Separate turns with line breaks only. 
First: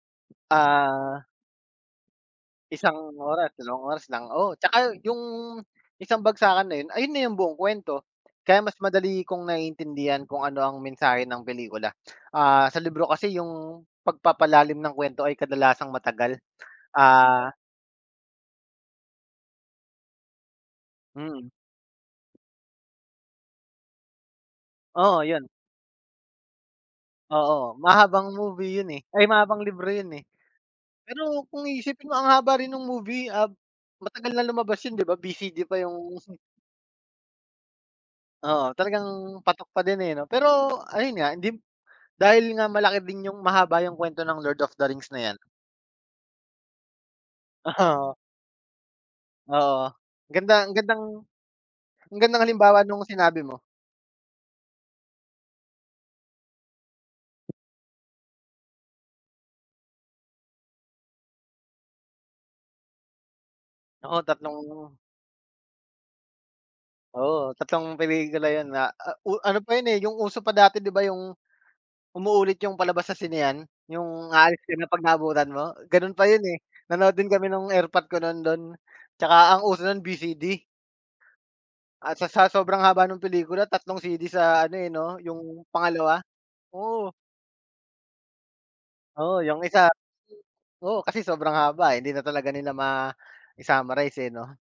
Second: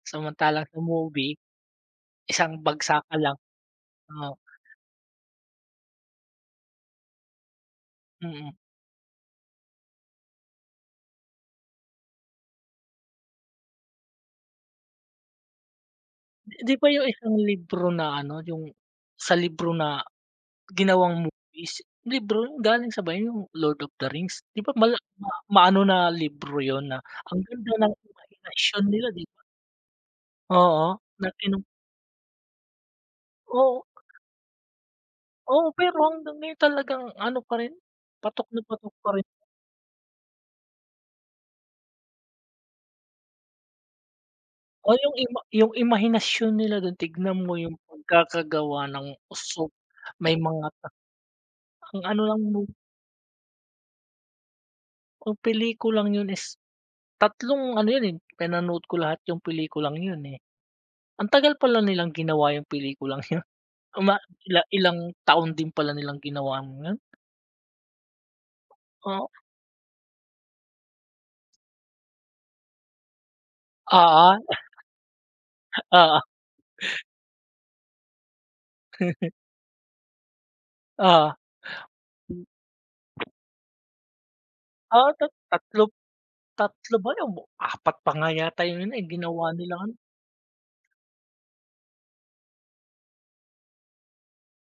Samantalang sa
Ah
movie, isang
isang
bagsakan lang.
oras, dalawang oras lang,
Oo.
oo. Tsaka yung isang bagsakan na yun, ayun na yung buong kwento.
Mm.
Kaya mas madali kong naiintindihan kung ano ang mensahe ng pelikula. Ah, sa libro kasi yung pagpapalalim ng kwento ay kadalasang matagal,
Di di ba yung isang
ah
libro na ano, yung sa libro na ginawang
Hmm.
movies, libro yun galing sa ba yung Lord of the Rings, di ba ma mala
Oo, yun.
maano na libro yun na ang ganda
Oo,
ng
mahabang movie
imahinasyon
yun, eh,
nila, di ba?
ay, mahabang libro yun, eh.
Oo,
Pero
natinong
kung iisipin mo, ang haba rin nung movie, ah,
Oo.
matagal na lumabas yun, di ba?
Oo,
VCD pa yung
pero hanggang ngayon talagang ano pa rin, patok na
Oo,
patok
talagang
pa rin.
patok pa din, eh, ano? Pero ayun nga, dim dahil nga malaki din yung mahaba yung kwento ng Lord of the
O
Rings
yung
na 'yan.
ima yung imahinasyon nila dun tignan mo yung
Oh.
pagkakagawa ng usok
Oo,
may
ganda.
mga
Ang gandang
ang
ang
ano
gandang
lang mo
halimbawa nung sinabi mo.
Ang pelikulang yun is tatlong ano yun, eh. Pinanood ko lahat yung pelikulang yun, eh. Ang tagal pala nilang ginawa yung pelikulang yun. Uma
Oo,
ila
tatlong
ilang taon din pala nilang ginawa yun.
Oo, tattlong pelikula yun na
Oh.
o ano pa yun, eh, yung uso pa dati, di ba, yung umuulit yung palabas sa sinehan.
Oo.
Yung aalis ka na 'pag naabutan mo, ganon
Oo.
pa yun, eh. Nanood din kami nung erpat ko nun dun. Tsaka ang uso nun, VCD.
Oo.
At sa sa sobrang haba ng pelikula, tatlong CD sa ano, eh,
Ah,
'no,
tat
yung
tatlong
pangalawa?
3 ba
Oo.
o 4 pa nga yata yun, eh,
Oo,
ginawa
'yong
nilang
isa
ano
oo. Kasi sobrang haba, eh, di na talaga nila mai-summarize, eh, 'no?